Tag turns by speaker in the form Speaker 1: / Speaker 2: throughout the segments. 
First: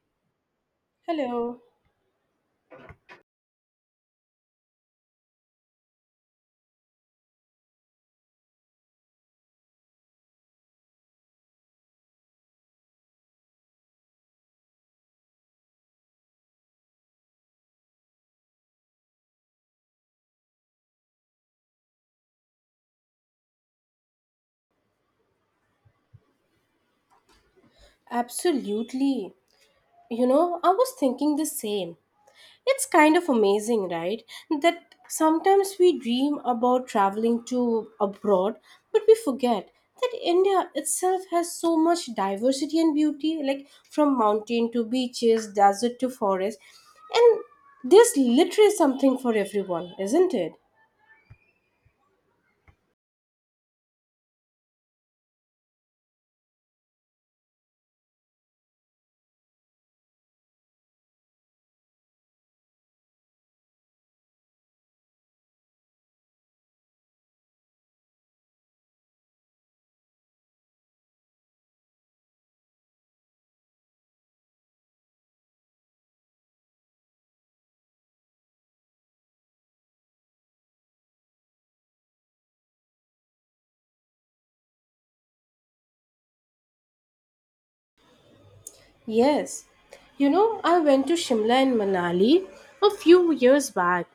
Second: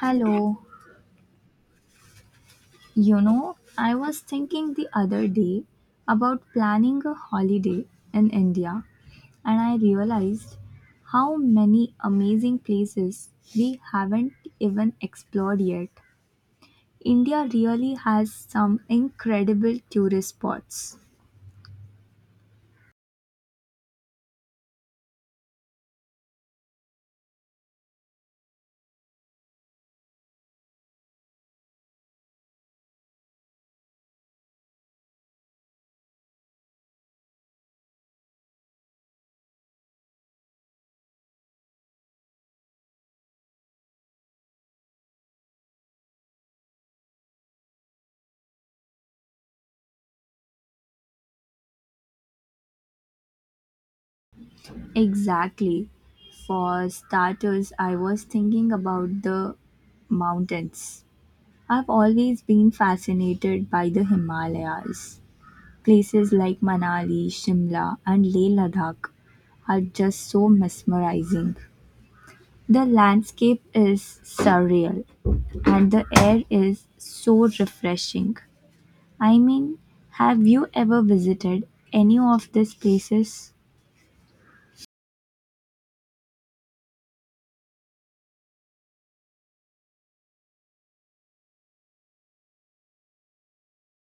Speaker 1: Hello.
Speaker 2: Hello.
Speaker 1: You know, I was thinking the other day about planning a holiday in India, and I realized how many amazing places we haven't even explored yet. India really has some incredible tourist spots.
Speaker 2: Absolutely. You know, I was thinking the same. It's kind of amazing, right? That sometimes we dream about traveling to abroad, but we forget that India itself has so much diversity and beauty, like from mountain to beaches, desert to forest. And there's literally something for everyone, isn't it?
Speaker 1: Exactly. For starters, I was thinking about the mountains. I've always been fascinated by the Himalayas. Places like Manali, Shimla, and Leh Ladakh are just so mesmerizing. The landscape is surreal and the air is so refreshing. I mean, have you ever visited any of these places?
Speaker 2: Yes. You know, I went to Shimla and Manali a few years back,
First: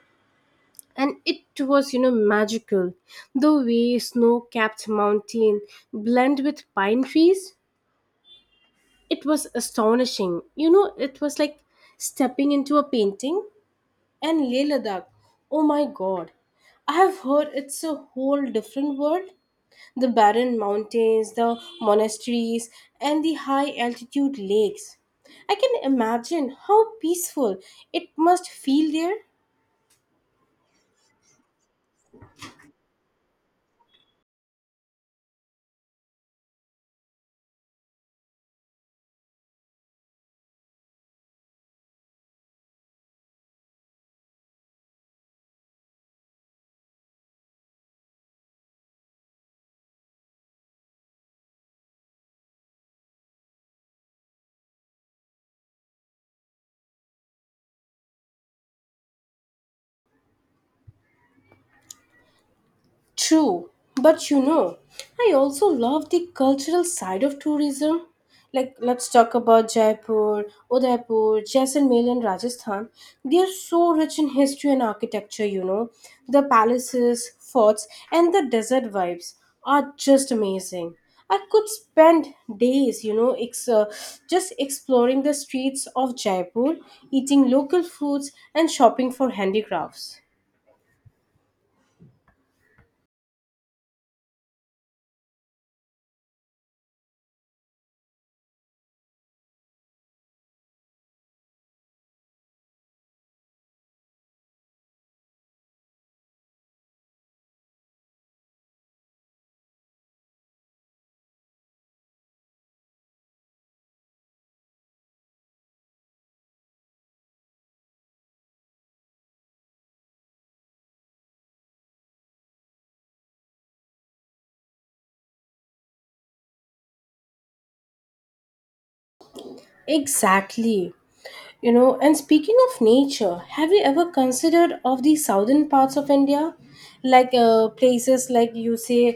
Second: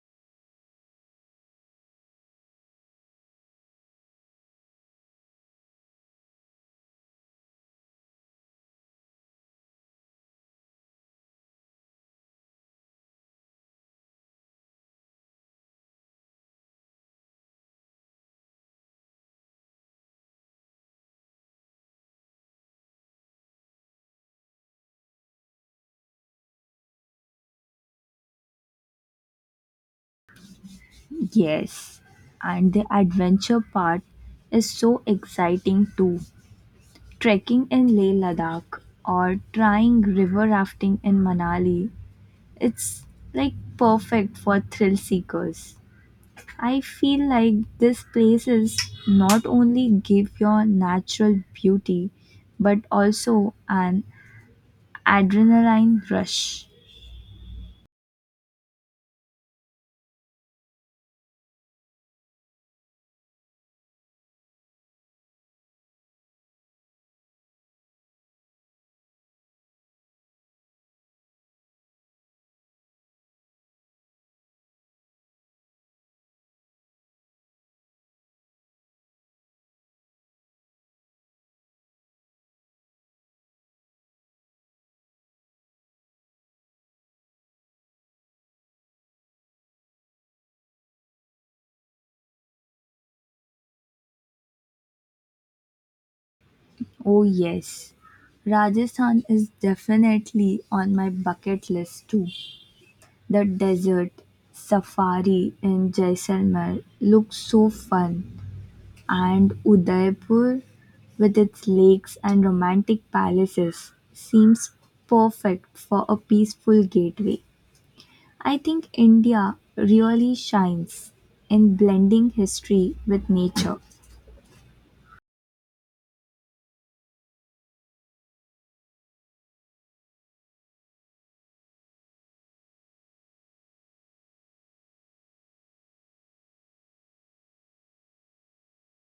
Speaker 2: and it was magical, the way snow-capped mountain blend with pine trees. It was astonishing, it was like stepping into a painting. And Leh Ladakh, oh my god, I have heard it's a whole different world. The barren mountains, the monasteries, and the high altitude lakes. I can imagine how peaceful it must feel there.
Speaker 1: Yes, and the adventure part is so exciting too. Trekking in Leh Ladakh or trying river rafting in Manali, it's like perfect for thrill seekers. I feel like these places not only give your natural beauty but also an adrenaline rush.
Speaker 2: True, but you know, I also love the cultural side of tourism. Like, let's talk about Jaipur, Udaipur, Jaisalmer, and Rajasthan. They are so rich in history and architecture, you know. The palaces, forts, and the desert vibes are just amazing. I could spend days, you know, just exploring the streets of Jaipur, eating local foods, and shopping for handicrafts.
Speaker 1: Oh, yes. Rajasthan is definitely on my bucket list too. The desert safari in Jaisalmer looks so fun. And Udaipur, with its lakes and romantic palaces, seems perfect for a peaceful gateway. I think India really shines in blending history with nature.
Speaker 2: Exactly. You know, and speaking of nature, have you ever considered of the southern parts of India, like places like you say,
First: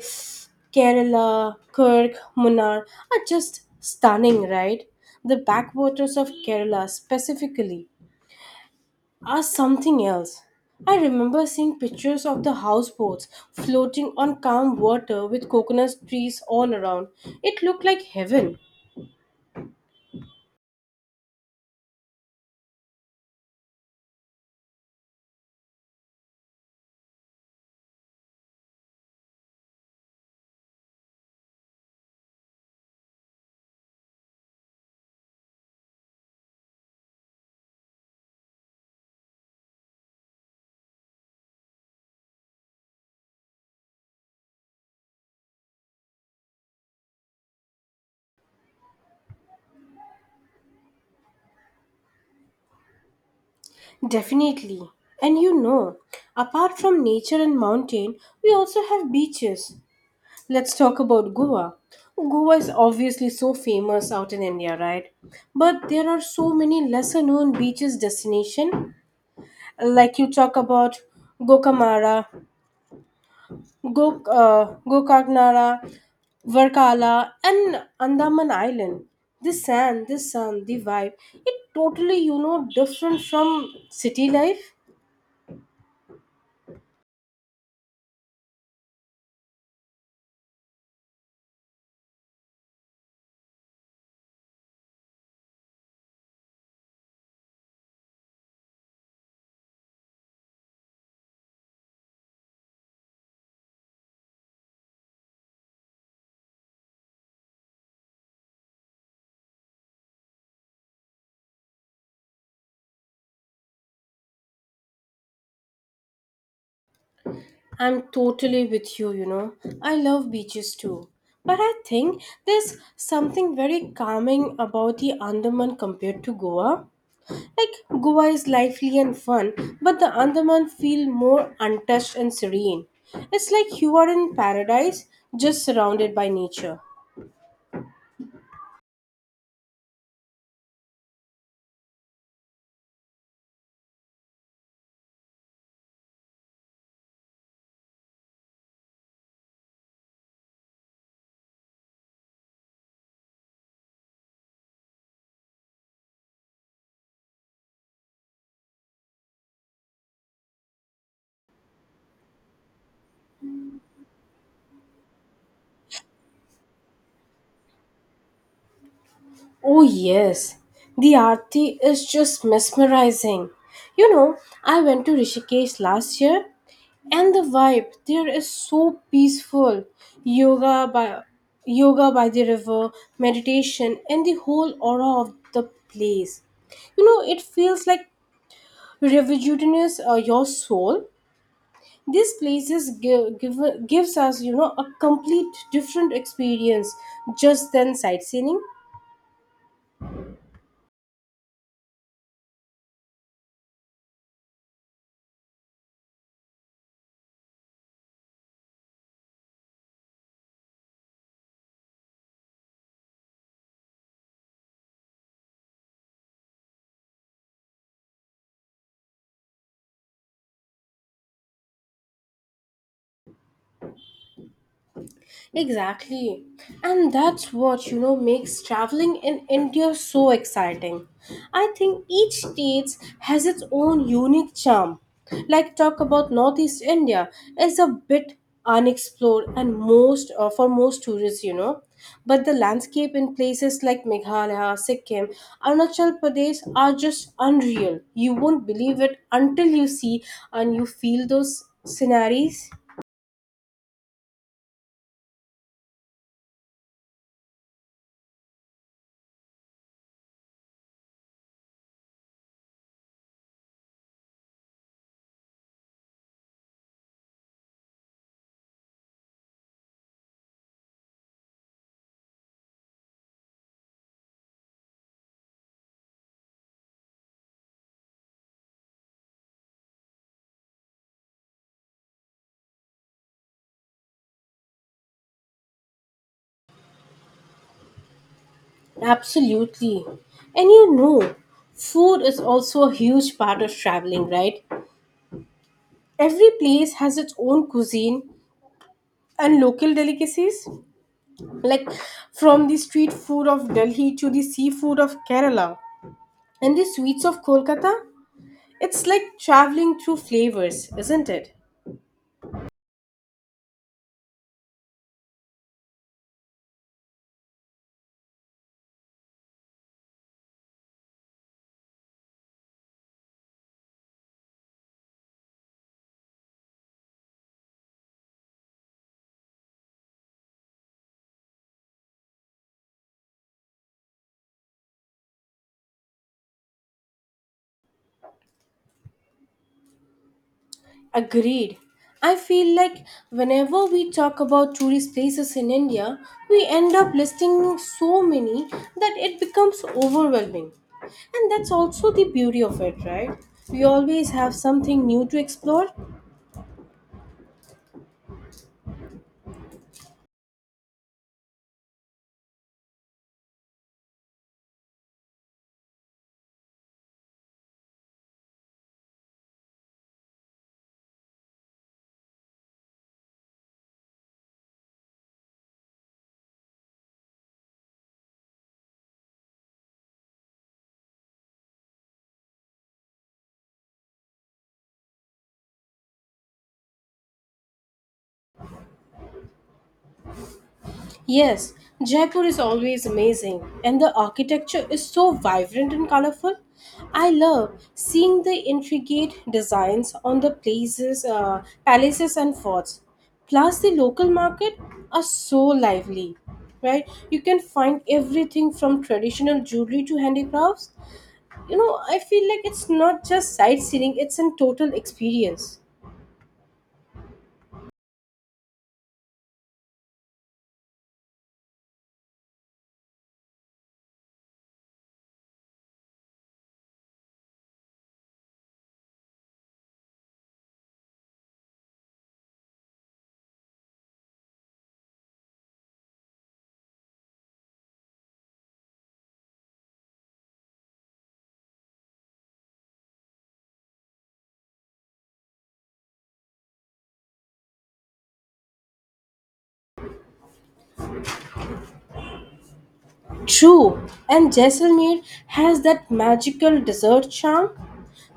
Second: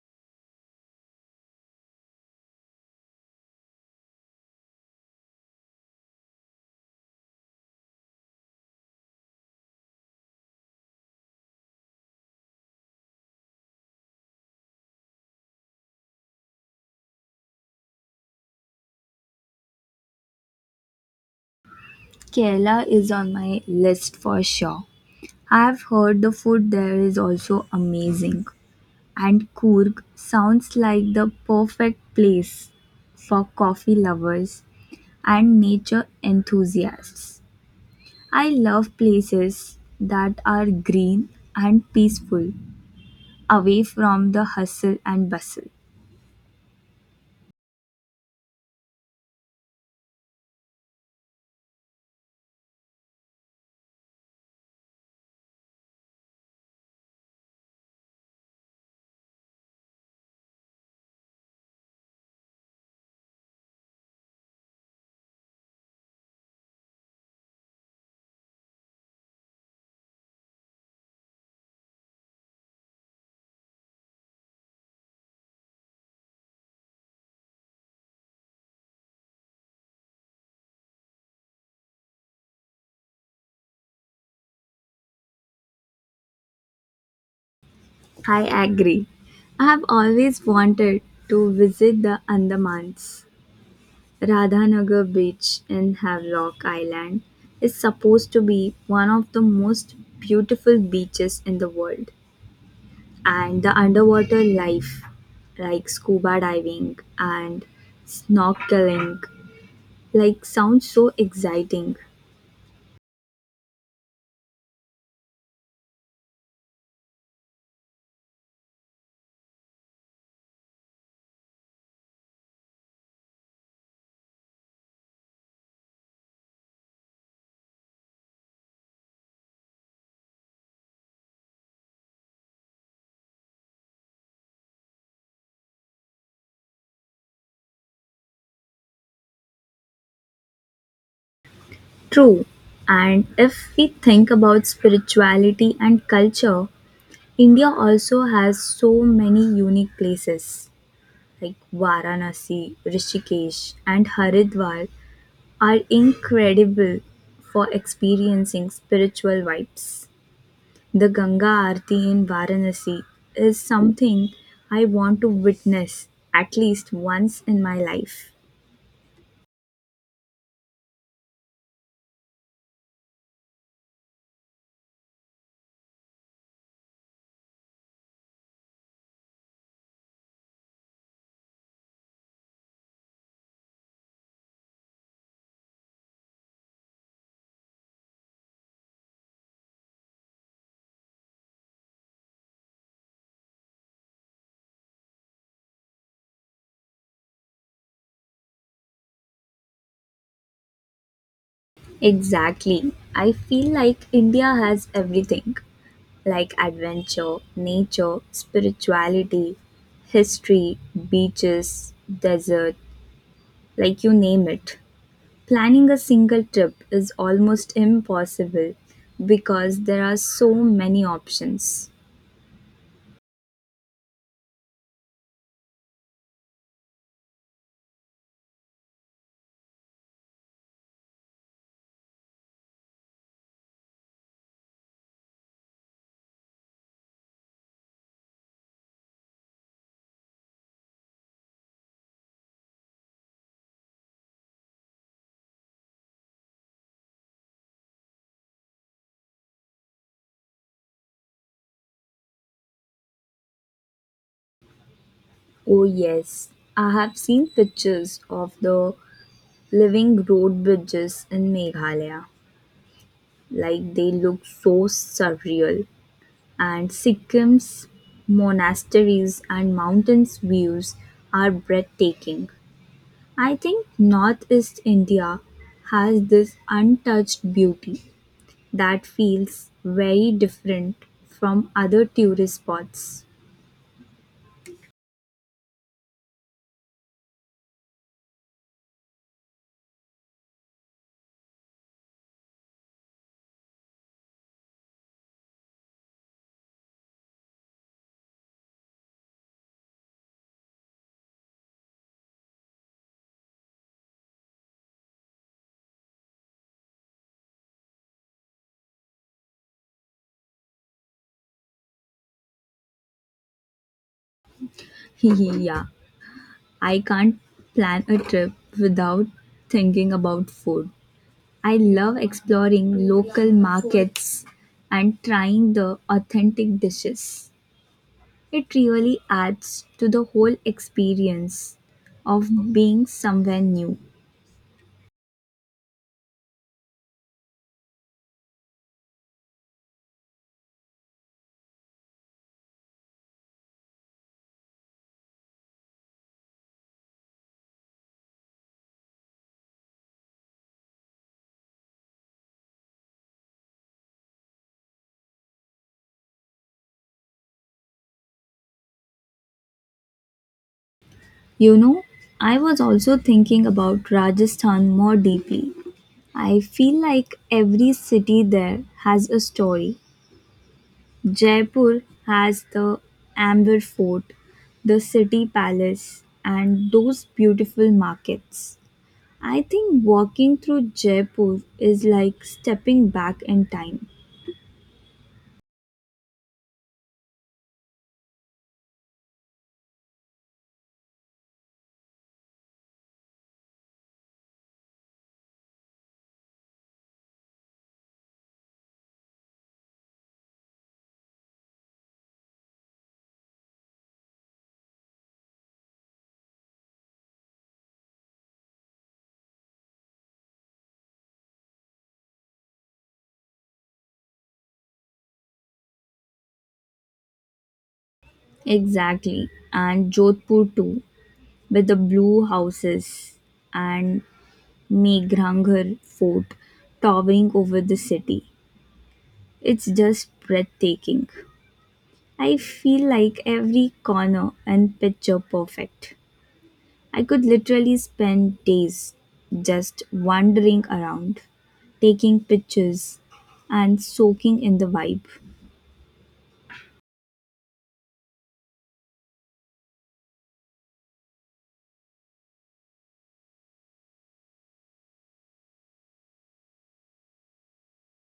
Speaker 2: Kerala, Kirk, Munnar are just stunning, right? The backwaters of Kerala specifically are something else. I remember seeing pictures of the houseboats floating on calm water with coconut trees all around. It looked like heaven.
Speaker 1: Kerala is on my list for sure. I've heard the food there is also amazing. And Coorg sounds like the perfect place for coffee lovers and nature enthusiasts. I love places that are green and peaceful, away from the hustle and bustle.
Speaker 2: Definitely. And you know, apart from nature and mountain, we also have beaches. Let's talk about Goa. Goa is obviously so famous out in India, right? But there are so many lesser known beaches destination, like you talk about Gokamara, Gokarnara, Varkala and Andaman Island. The sand, the sun, the vibe, it totally, you know, different from city life.
Speaker 1: I agree. I have always wanted to visit the Andamans. Radhanagar Beach in Havelock Island is supposed to be one of the most beautiful beaches in the world. And the underwater life, like scuba diving and snorkeling, like sounds so exciting.
Speaker 2: I'm totally with you, you know. I love beaches too. But I think there's something very calming about the Andaman compared to Goa. Like Goa is lively and fun, but the Andaman feel more untouched and serene. It's like you are in paradise, just surrounded by nature.
Speaker 1: True, and if we think about spirituality and culture, India also has so many unique places like Varanasi, Rishikesh, and Haridwar are incredible for experiencing spiritual vibes. The Ganga Aarti in Varanasi is something I want to witness at least once in my life.
Speaker 2: Oh, yes. The Aarti is just mesmerizing. You know, I went to Rishikesh last year and the vibe there is so peaceful. yoga by Yoga by the river, meditation, and the whole aura of the place, you know, it feels like rejuvenates your soul. These places gives us, you know, a complete different experience just than sightseeing.
Speaker 1: Exactly. I feel like India has everything like adventure, nature, spirituality, history, beaches, desert, like you name it. Planning a single trip is almost impossible because there are so many options.
Speaker 2: Exactly. And that's what, you know, makes traveling in India so exciting. I think each state has its own unique charm. Like talk about Northeast India is a bit unexplored and most for most tourists, you know. But the landscape in places like Meghalaya, Sikkim, Arunachal Pradesh are just unreal. You won't believe it until you see and you feel those sceneries.
Speaker 1: Oh, yes, I have seen pictures of the living road bridges in Meghalaya. Like they look so surreal. And Sikkim's monasteries and mountains views are breathtaking. I think Northeast India has this untouched beauty that feels very different from other tourist spots.
Speaker 2: Absolutely. And you know, food is also a huge part of traveling, right? Every place has its own cuisine and local delicacies, like from the street food of Delhi to the seafood of Kerala and the sweets of Kolkata. It's like traveling through flavors, isn't it?
Speaker 1: Yeah, I can't plan a trip without thinking about food. I love exploring local markets and trying the authentic dishes. It really adds to the whole experience of being somewhere new.
Speaker 2: Agreed. I feel like whenever we talk about tourist places in India, we end up listing so many that it becomes overwhelming. And that's also the beauty of it, right? We always have something new to explore.
Speaker 1: You know, I was also thinking about Rajasthan more deeply. I feel like every city there has a story. Jaipur has the Amber Fort, the city palace, and those beautiful markets. I think walking through Jaipur is like stepping back in time.
Speaker 2: Yes, Jaipur is always amazing, and the architecture is so vibrant and colorful. I love seeing the intricate designs on the palaces, and forts. Plus, the local market are so lively, right? You can find everything from traditional jewelry to handicrafts. You know, I feel like it's not just sightseeing; it's a total experience.
Speaker 1: Exactly, and Jodhpur too, with the blue houses and Meghranggar fort towering over the city. It's just breathtaking. I feel like every corner and picture perfect. I could literally spend days just wandering around, taking pictures and soaking in the vibe.
Speaker 2: True, and Jaisalmer has that magical desert charm.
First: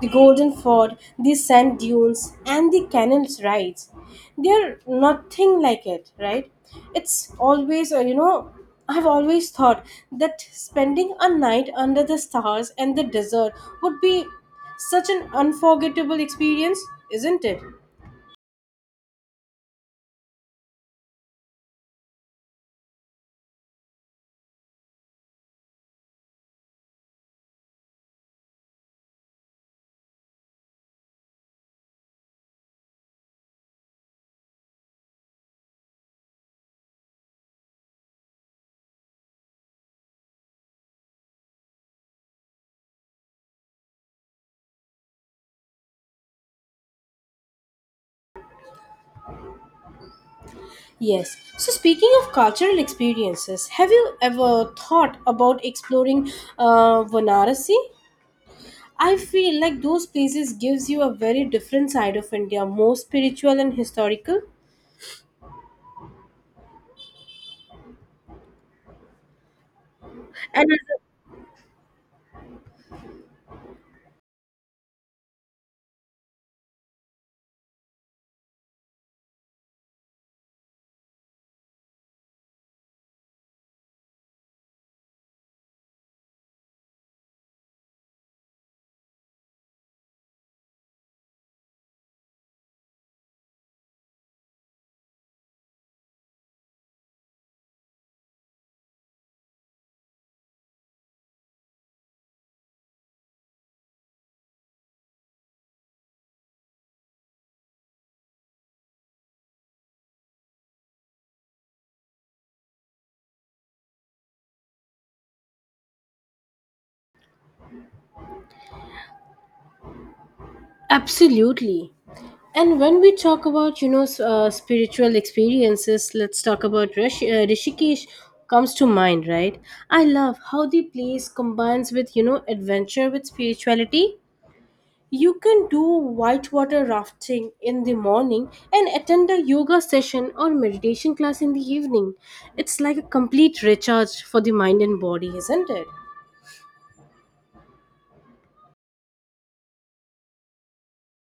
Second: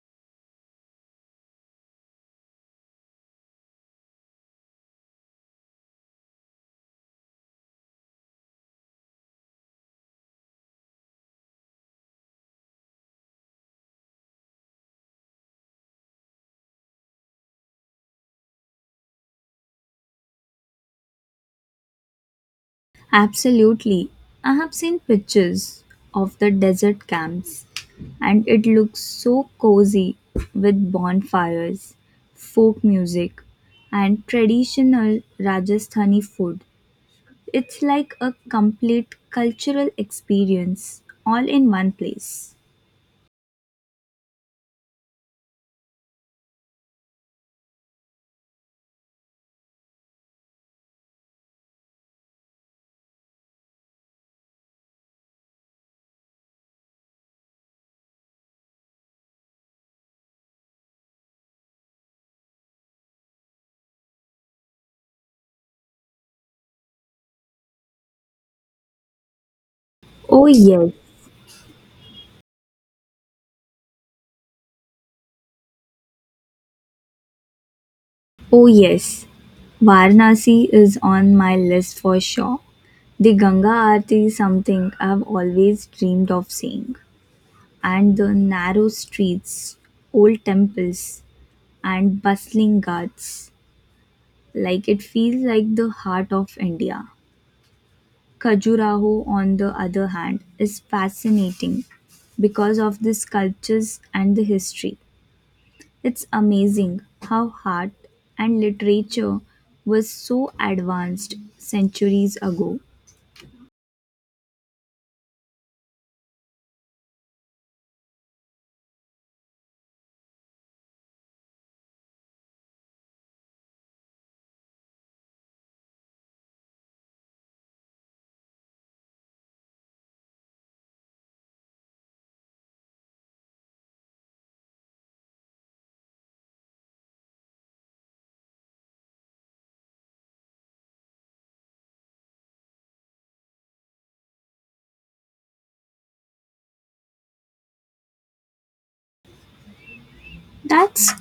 Speaker 2: The Golden Ford, the sand dunes, and the canal rides. They're nothing like it, right? It's always, you know, I've always thought that spending a night under the stars and the desert would be such an unforgettable experience, isn't it?
Speaker 1: Absolutely. I have seen pictures of the desert camps and it looks so cozy with bonfires, folk music, and traditional Rajasthani food. It's like a complete cultural experience all in one place.
Speaker 2: Yes. So, speaking of cultural experiences, have you ever thought about exploring Varanasi? I feel like those places gives you a very different side of India, more spiritual and historical.
Speaker 1: Oh,
Speaker 2: And
Speaker 1: yes. Oh, yes. Varanasi is on my list for sure. The Ganga Aarti is something I've always dreamed of seeing, and the narrow streets, old temples, and bustling ghats. Like it feels like the heart of India. Khajuraho, on the other hand, is fascinating because of the sculptures and the history. It's amazing how art and literature was so advanced centuries ago.
Speaker 2: absolutely. And when we talk about, you know, spiritual experiences, let's talk about Rishikesh comes to mind, right? I love how the place combines with, you know, adventure with spirituality. You can do whitewater rafting in the morning and attend a yoga session or meditation class in the evening. It's like a complete recharge for the mind and body, isn't it?
Speaker 1: That's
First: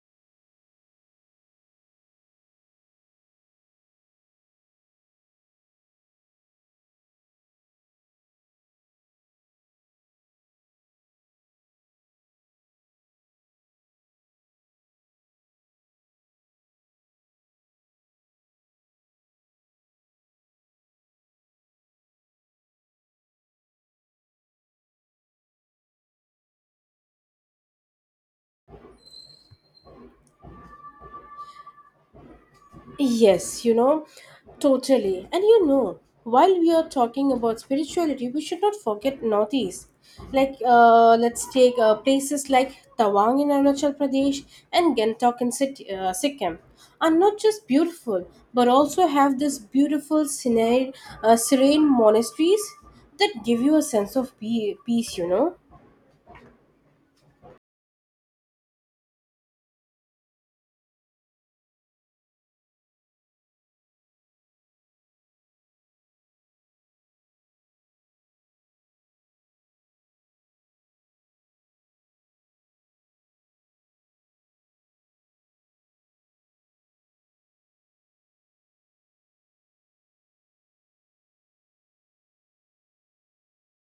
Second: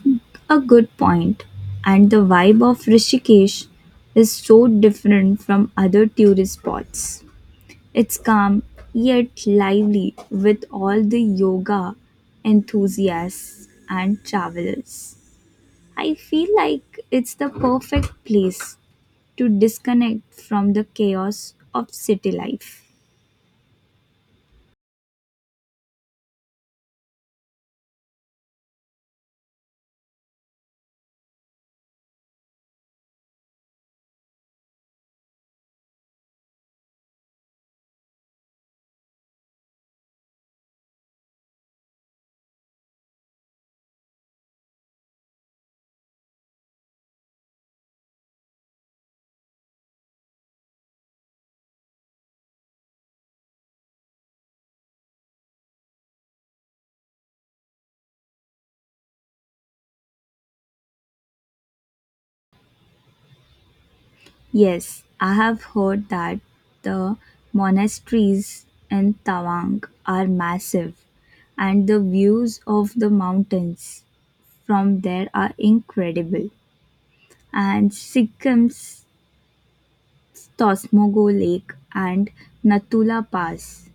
Speaker 1: a good point. And the vibe of Rishikesh is so different from other tourist spots. It's calm yet lively with all the yoga enthusiasts and travelers. I feel like it's the perfect place to disconnect from the chaos of city life.
Speaker 2: Yes, you know, totally. And you know, while we are talking about spirituality, we should not forget Northeast. Like, let's take places like Tawang in Arunachal Pradesh and Gangtok in Sikkim are not just beautiful, but also have this beautiful serene monasteries that give you a sense of peace, you know.
Speaker 1: Yes, I have heard that the monasteries in Tawang are massive and the views of the mountains from there are incredible. And Sikkim's Tosmogo Lake and Natula Pass,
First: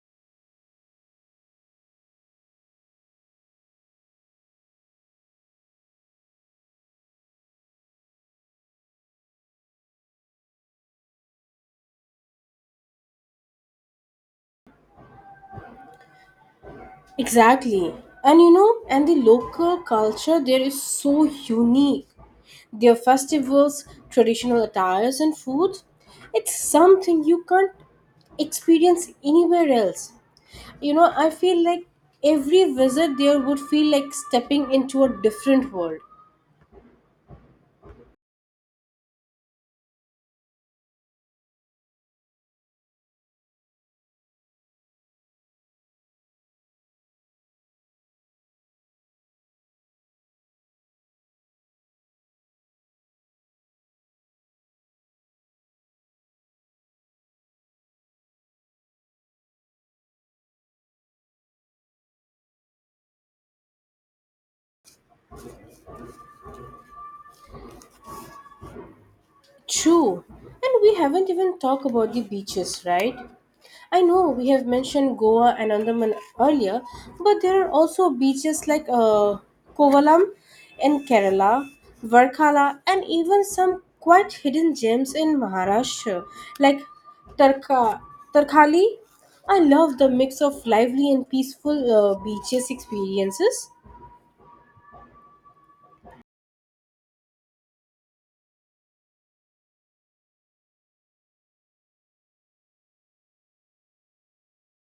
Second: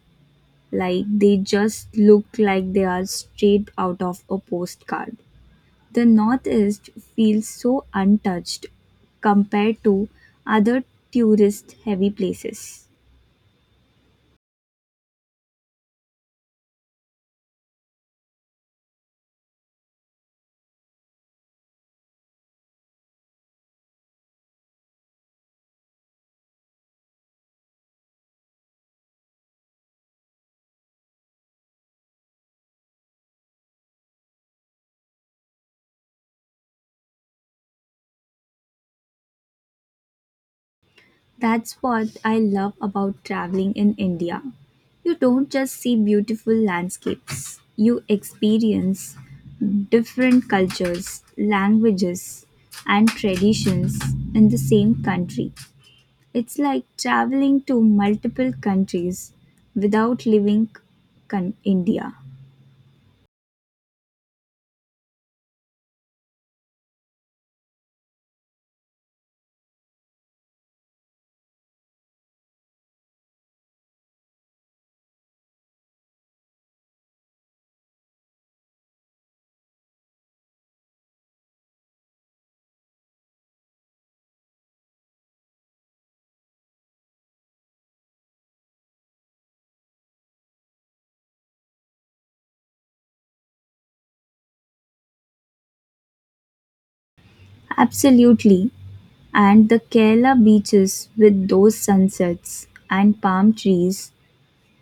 Speaker 1: like they just look like they are straight out of a postcard. The Northeast feels so untouched compared to other tourist heavy places.
Speaker 2: Exactly. And you know, and the local culture there is so unique. Their festivals, traditional attires, and food, it's something you can't experience anywhere else. You know, I feel like every visit there would feel like stepping into a different world.
Speaker 1: That's what I love about traveling in India. You don't just see beautiful landscapes, you experience different cultures, languages, and traditions in the same country. It's like traveling to multiple countries without leaving India.
Speaker 2: True. And we haven't even talked about the beaches, right? I know we have mentioned Goa and Andaman earlier, but there are also beaches like Kovalam in Kerala, Varkala, and even some quite hidden gems in Maharashtra, like Tarka, Tarkali. I love the mix of lively and peaceful beaches experiences.
Speaker 1: Absolutely. And the Kerala beaches with those sunsets and palm trees,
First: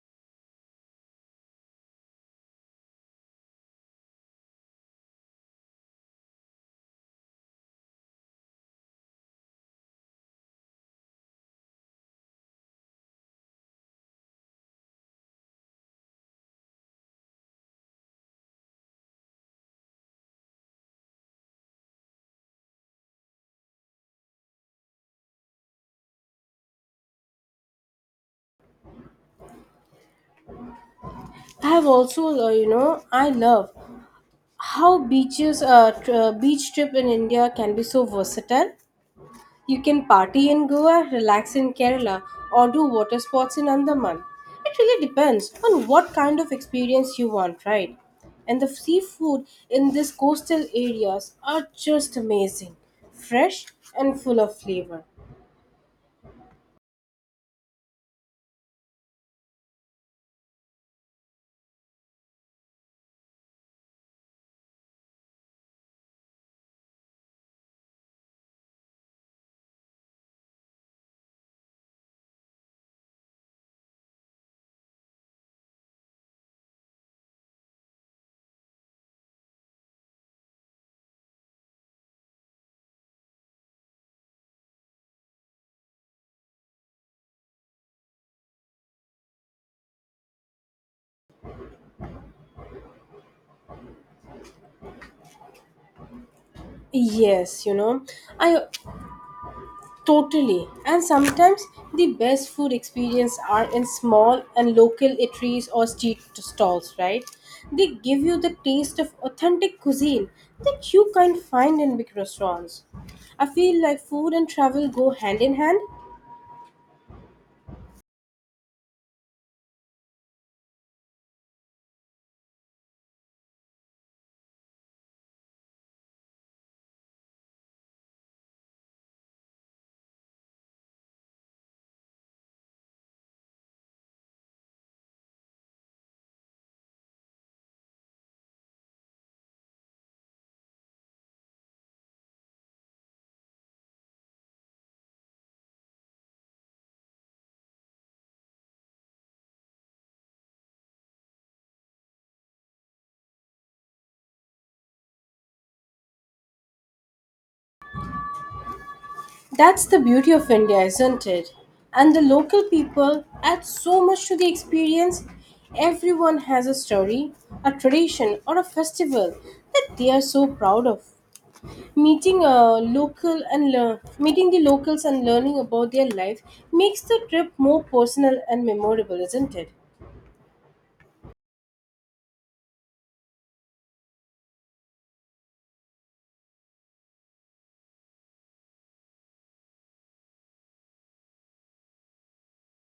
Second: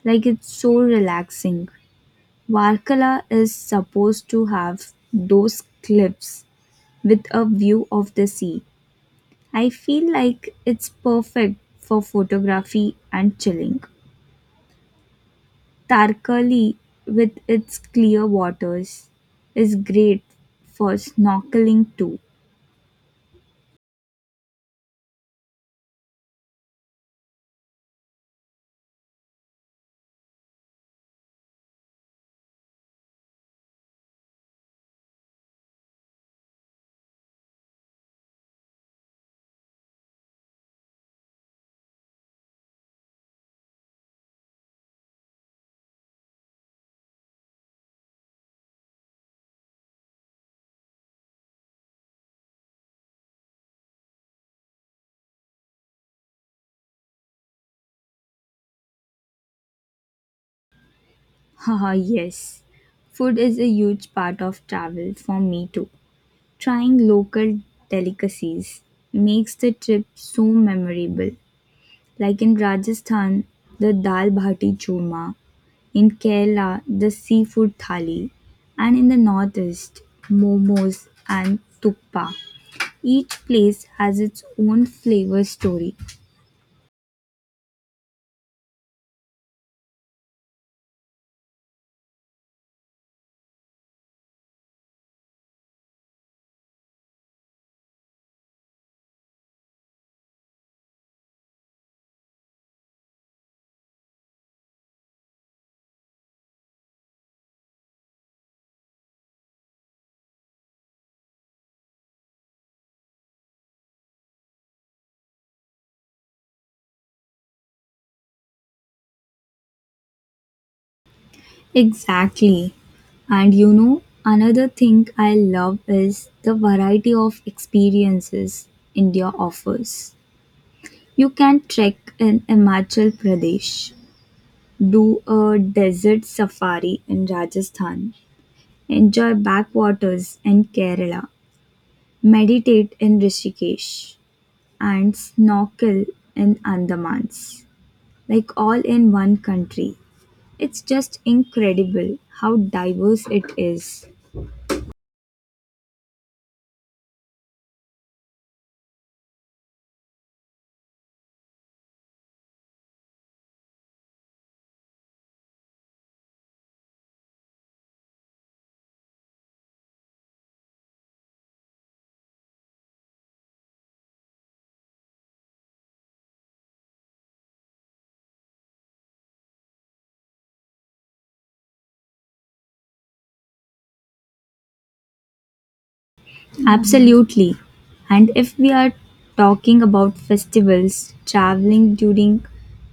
Speaker 1: like it's so relaxing. Varkala is supposed to have those cliffs with a view of the sea. I feel like it's perfect for photography and chilling. Tarkali, with its clear waters, is great for snorkeling too.
Speaker 2: I have also, you know, I love how beach trip in India can be so versatile. You can party in Goa, relax in Kerala, or do water sports in Andaman. It really depends on what kind of experience you want, right? And the seafood in these coastal areas are just amazing, fresh, and full of flavor.
Speaker 1: Haha, yes. Food is a huge part of travel for me too. Trying local delicacies makes the trip so memorable, like in Rajasthan, the dal bhati churma, in Kerala, the seafood thali, and in the northeast, momos and thukpa. Each place has its own flavor story.
Speaker 2: Yes you know I Totally. And sometimes the best food experience are in small and local eateries or street stalls, right? They give you the taste of authentic cuisine that you can't find in big restaurants. I feel like food and travel go hand in hand.
Speaker 1: Exactly. And you know, another thing I love is the variety of experiences India offers. You can trek in Himachal Pradesh, do a desert safari in Rajasthan, enjoy backwaters in Kerala, meditate in Rishikesh, and snorkel in Andamans, like all in one country. It's just incredible how diverse it is.
Speaker 2: That's the beauty of India, isn't it? And the local people add so much to the experience. Everyone has a story, a tradition, or a festival that they are so proud of. Meeting the locals and learning about their life makes the trip more personal and memorable, isn't it?
Speaker 1: Absolutely. And if we are talking about festivals, traveling during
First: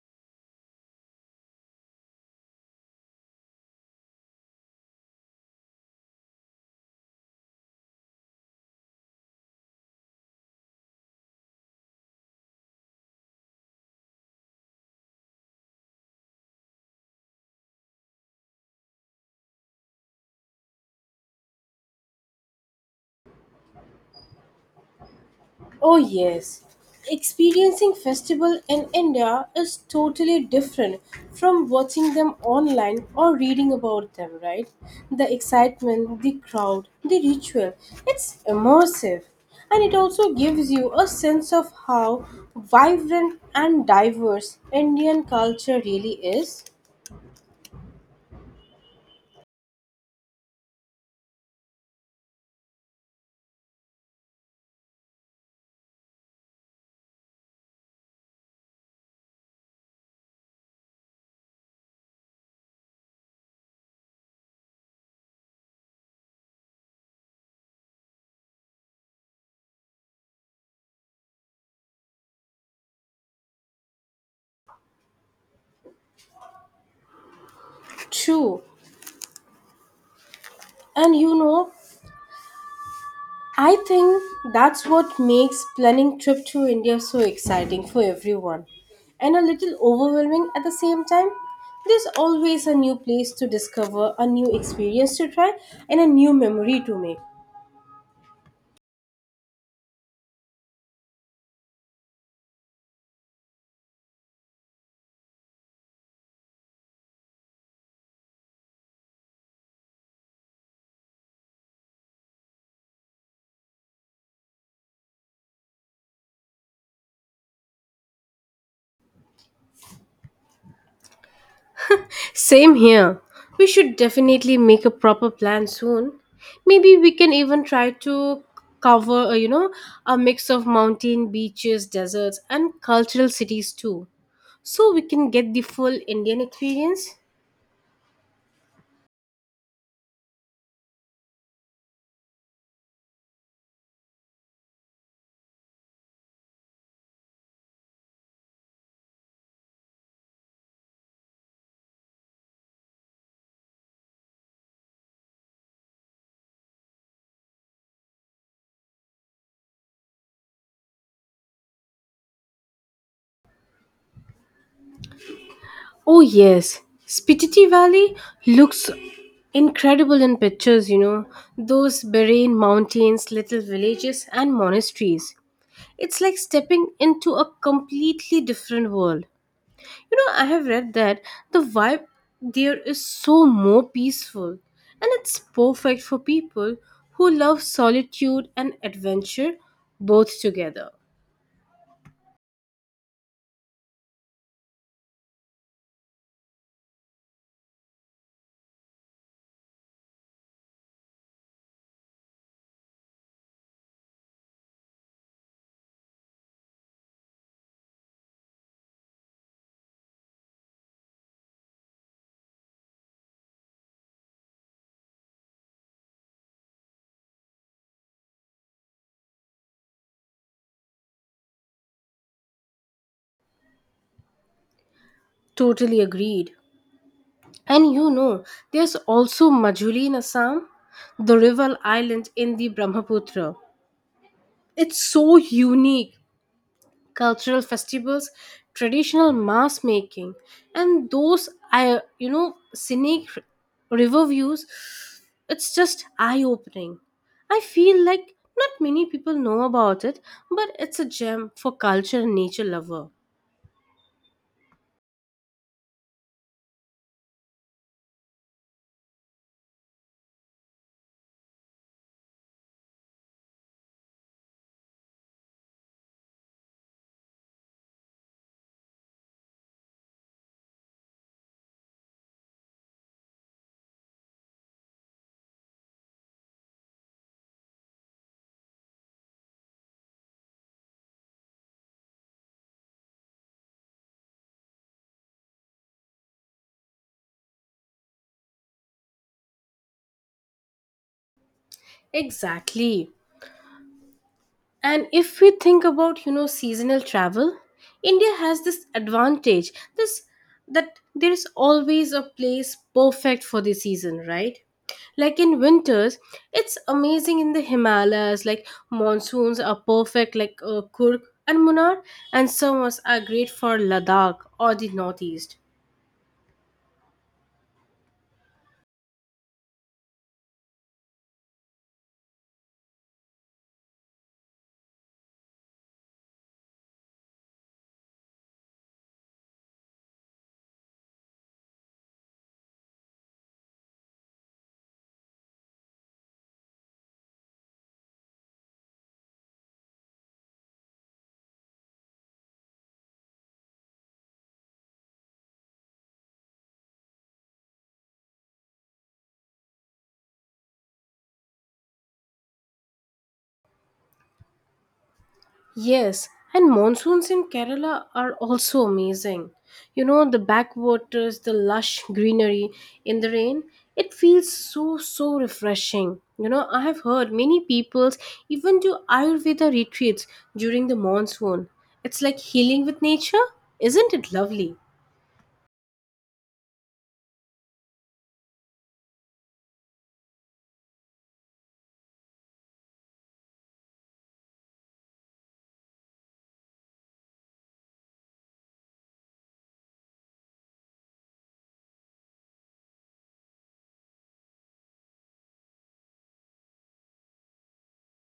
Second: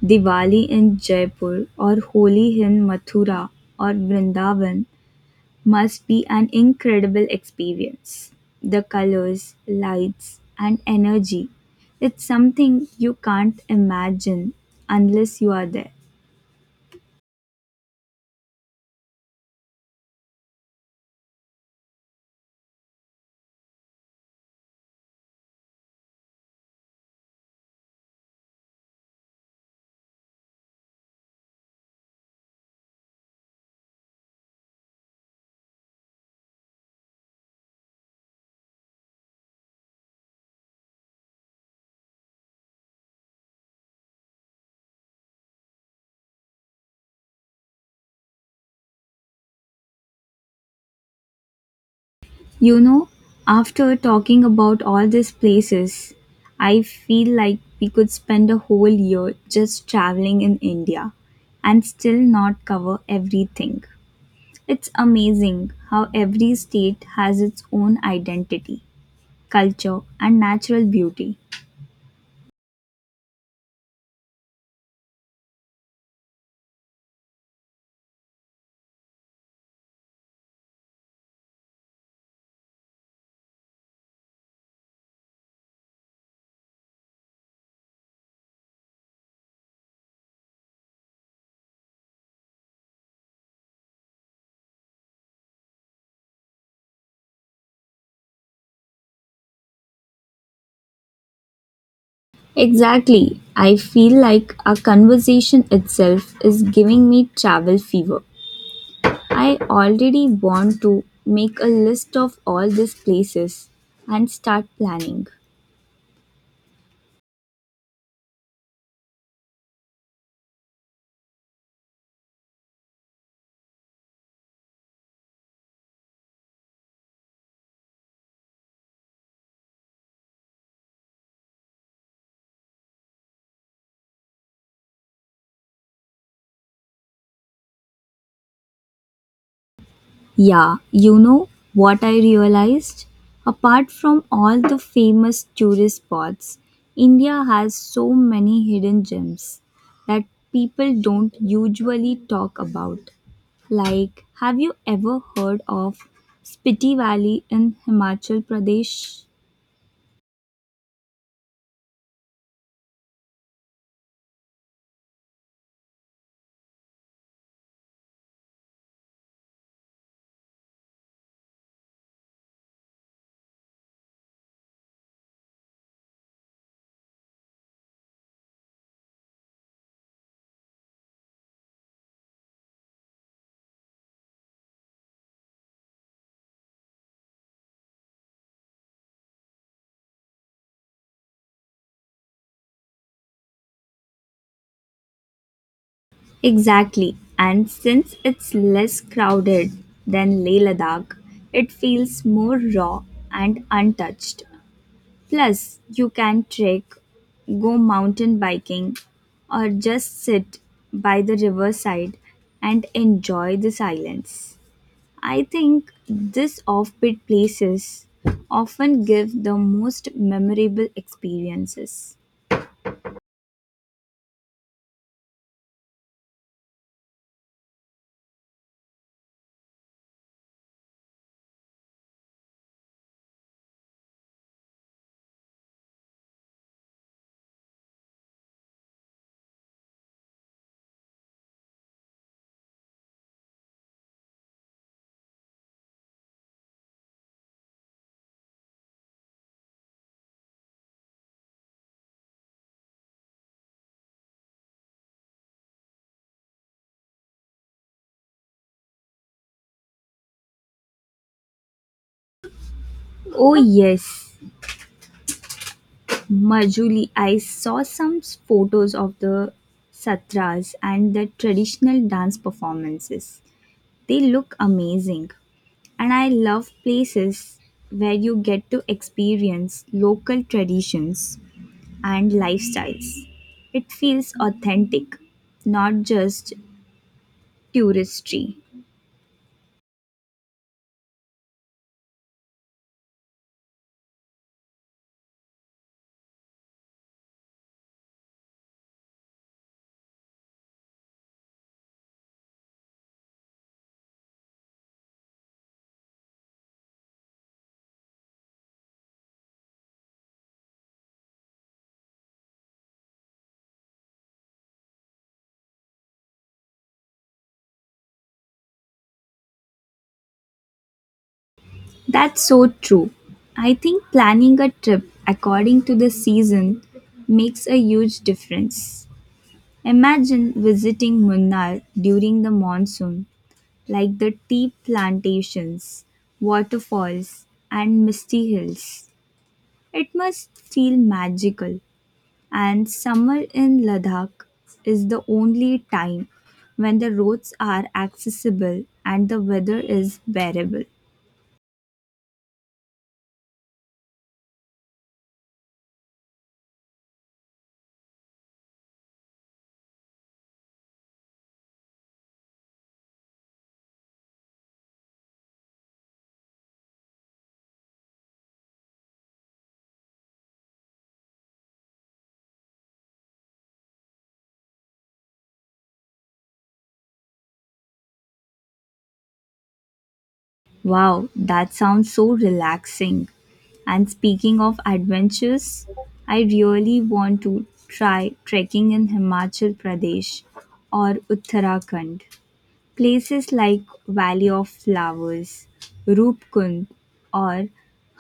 Speaker 1: Diwali in Jaipur or Holi in Mathura or Vrindavan must be an incredible experience. The colors, lights, and energy. It's something you can't imagine unless you are there.
Speaker 2: Oh yes. Experiencing festival in India is totally different from watching them online or reading about them, right? The excitement, the crowd, the ritual, it's immersive. And it also gives you a sense of how vibrant and diverse Indian culture really is.
Speaker 1: You know, after talking about all these places, I feel like we could spend a whole year just traveling in India and still not cover everything. It's amazing how every state has its own identity, culture, and natural beauty.
Speaker 2: True. And you know, I think that's what makes planning trip to India so exciting for everyone and a little overwhelming at the same time. There's always a new place to discover, a new experience to try, and a new memory to make.
Speaker 1: Exactly. I feel like our conversation itself is giving me travel fever. I already want to make a list of all these places and start planning.
Speaker 2: Same here. We should definitely make a proper plan soon. Maybe we can even try to cover, you know, a mix of mountain, beaches, deserts, and cultural cities too. So we can get the full Indian experience.
Speaker 1: Yeah, you know what I realized? Apart from all the famous tourist spots, India has so many hidden gems that people don't usually talk about. Like, have you ever heard of Spiti Valley in Himachal Pradesh?
Speaker 2: Oh yes, Spititi Valley looks incredible in pictures, you know. Those barren mountains, little villages and monasteries. It's like stepping into a completely different world. You know, I have read that the vibe there is so more peaceful and it's perfect for people who love solitude and adventure both together.
Speaker 1: Exactly, and since it's less crowded than Leh Ladakh, it feels more raw and untouched. Plus, you can trek, go mountain biking, or just sit by the riverside and enjoy the silence. I think these offbeat places often give the most memorable experiences.
Speaker 2: Totally agreed. And you know, there's also Majuli in Assam, the rival island in the Brahmaputra. It's so unique. Cultural festivals, traditional mass making, and those I you know scenic river views. It's just eye opening. I feel like not many people know about it, but it's a gem for culture and nature lover.
Speaker 1: Oh yes, Majuli. I saw some photos of the satras and the traditional dance performances. They look amazing. And I love places where you get to experience local traditions and lifestyles. It feels authentic, not just touristy.
Speaker 2: Exactly. And if we think about, you know, seasonal travel, India has this advantage, this that there is always a place perfect for the season, right? Like in winters, it's amazing in the Himalayas, like monsoons are perfect like Kurg and Munnar, and summers are great for Ladakh or the northeast.
Speaker 1: That's so true. I think planning a trip according to the season makes a huge difference. Imagine visiting Munnar during the monsoon, like the tea plantations, waterfalls, and misty hills. It must feel magical, and summer in Ladakh is the only time when the roads are accessible and the weather is bearable.
Speaker 2: Yes, and monsoons in Kerala are also amazing. You know, the backwaters, the lush greenery in the rain, it feels so refreshing. You know, I have heard many peoples even do Ayurveda retreats during the monsoon. It's like healing with nature. Isn't it lovely?
Speaker 1: Wow, that sounds so relaxing. And speaking of adventures, I really want to try trekking in Himachal Pradesh or Uttarakhand. Places like Valley of Flowers, Roopkund, or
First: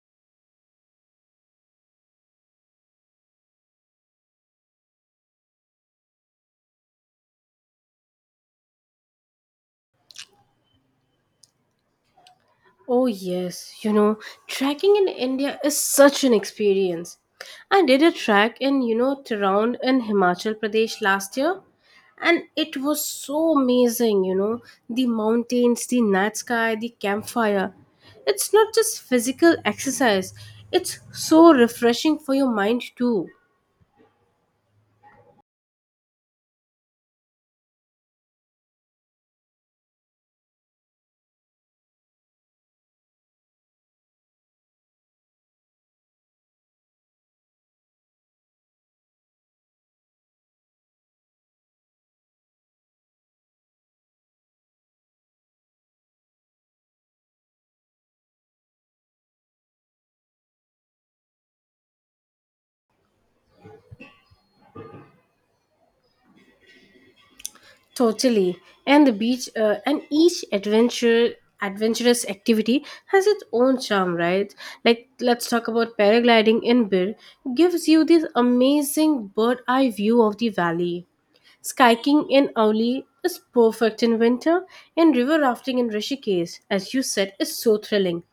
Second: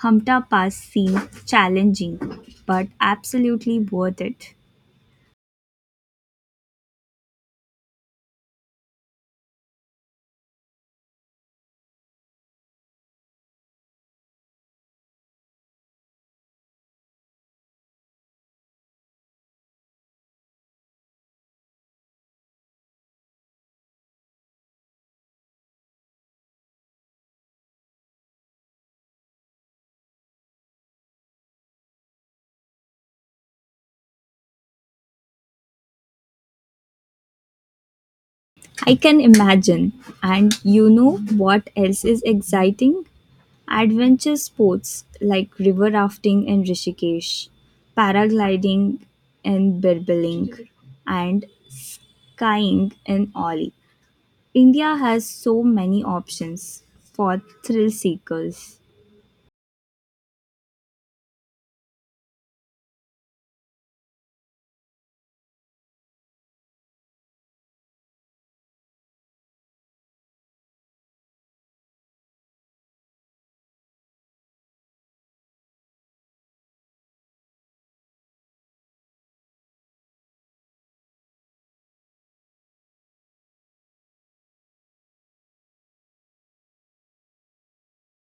Speaker 1: Hamta Pass seem challenging, but absolutely worth it.
Speaker 2: Oh, yes, you know, trekking in India is such an experience. I did a trek in, you know, Tehran in Himachal Pradesh last year, and it was so amazing, you know, the mountains, the night sky, the campfire. It's not just physical exercise, it's so refreshing for your mind, too.
Speaker 1: I can imagine. And you know what else is exciting? Adventure sports like river rafting in Rishikesh, paragliding in Birbiling, and kayaking in Oli. India has so many options for thrill seekers.
Speaker 2: Totally. And the beach and each adventure adventurous activity has its own charm, right? Like let's talk about paragliding in Bir gives you this amazing bird eye view of the valley. Skiing in Auli is perfect in winter and river rafting in Rishikesh, as you said, is so thrilling.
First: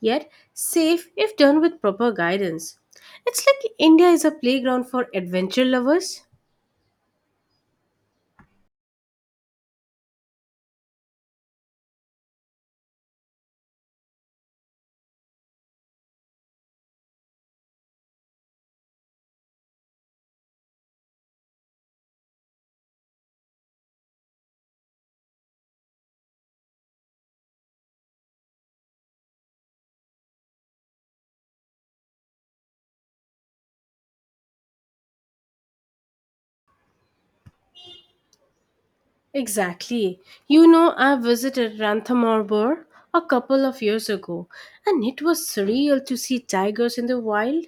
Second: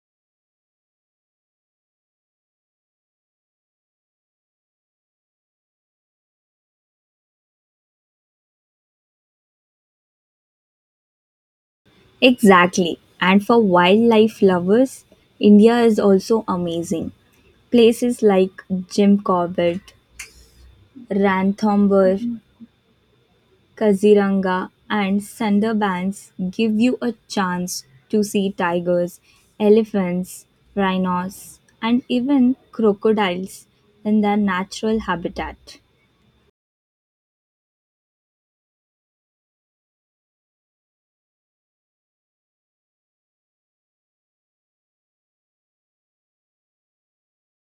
Speaker 2: Yet safe if done with proper guidance. It's like India is a playground for adventure lovers.
Speaker 1: Exactly. And for wildlife lovers, India is also amazing. Places like Jim Corbett, Ranthambore, Kaziranga, and Sundarbans give you a chance to see tigers, elephants, rhinos, and even crocodiles in their natural habitat.
Speaker 2: Exactly. You know, I visited Ranthambore a couple of years ago, and it was surreal to see tigers in the wild.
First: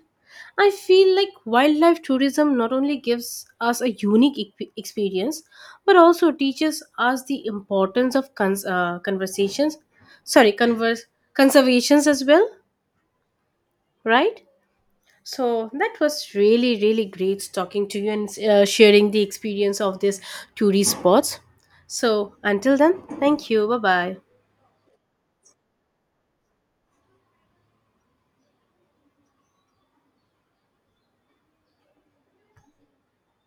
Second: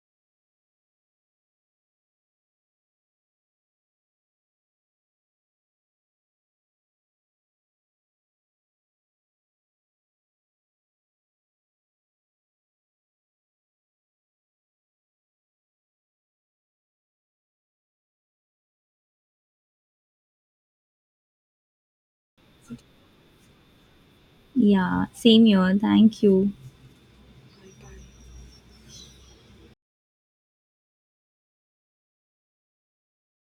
Speaker 2: I feel like wildlife tourism not only gives us a unique experience, but also teaches us the importance of conversations, sorry, converse conservations as well, right? So that was really, really great talking to you and sharing the experience of this tourist spots. So until then, thank you. Bye bye.
Speaker 1: Yeah, same here. Thank you.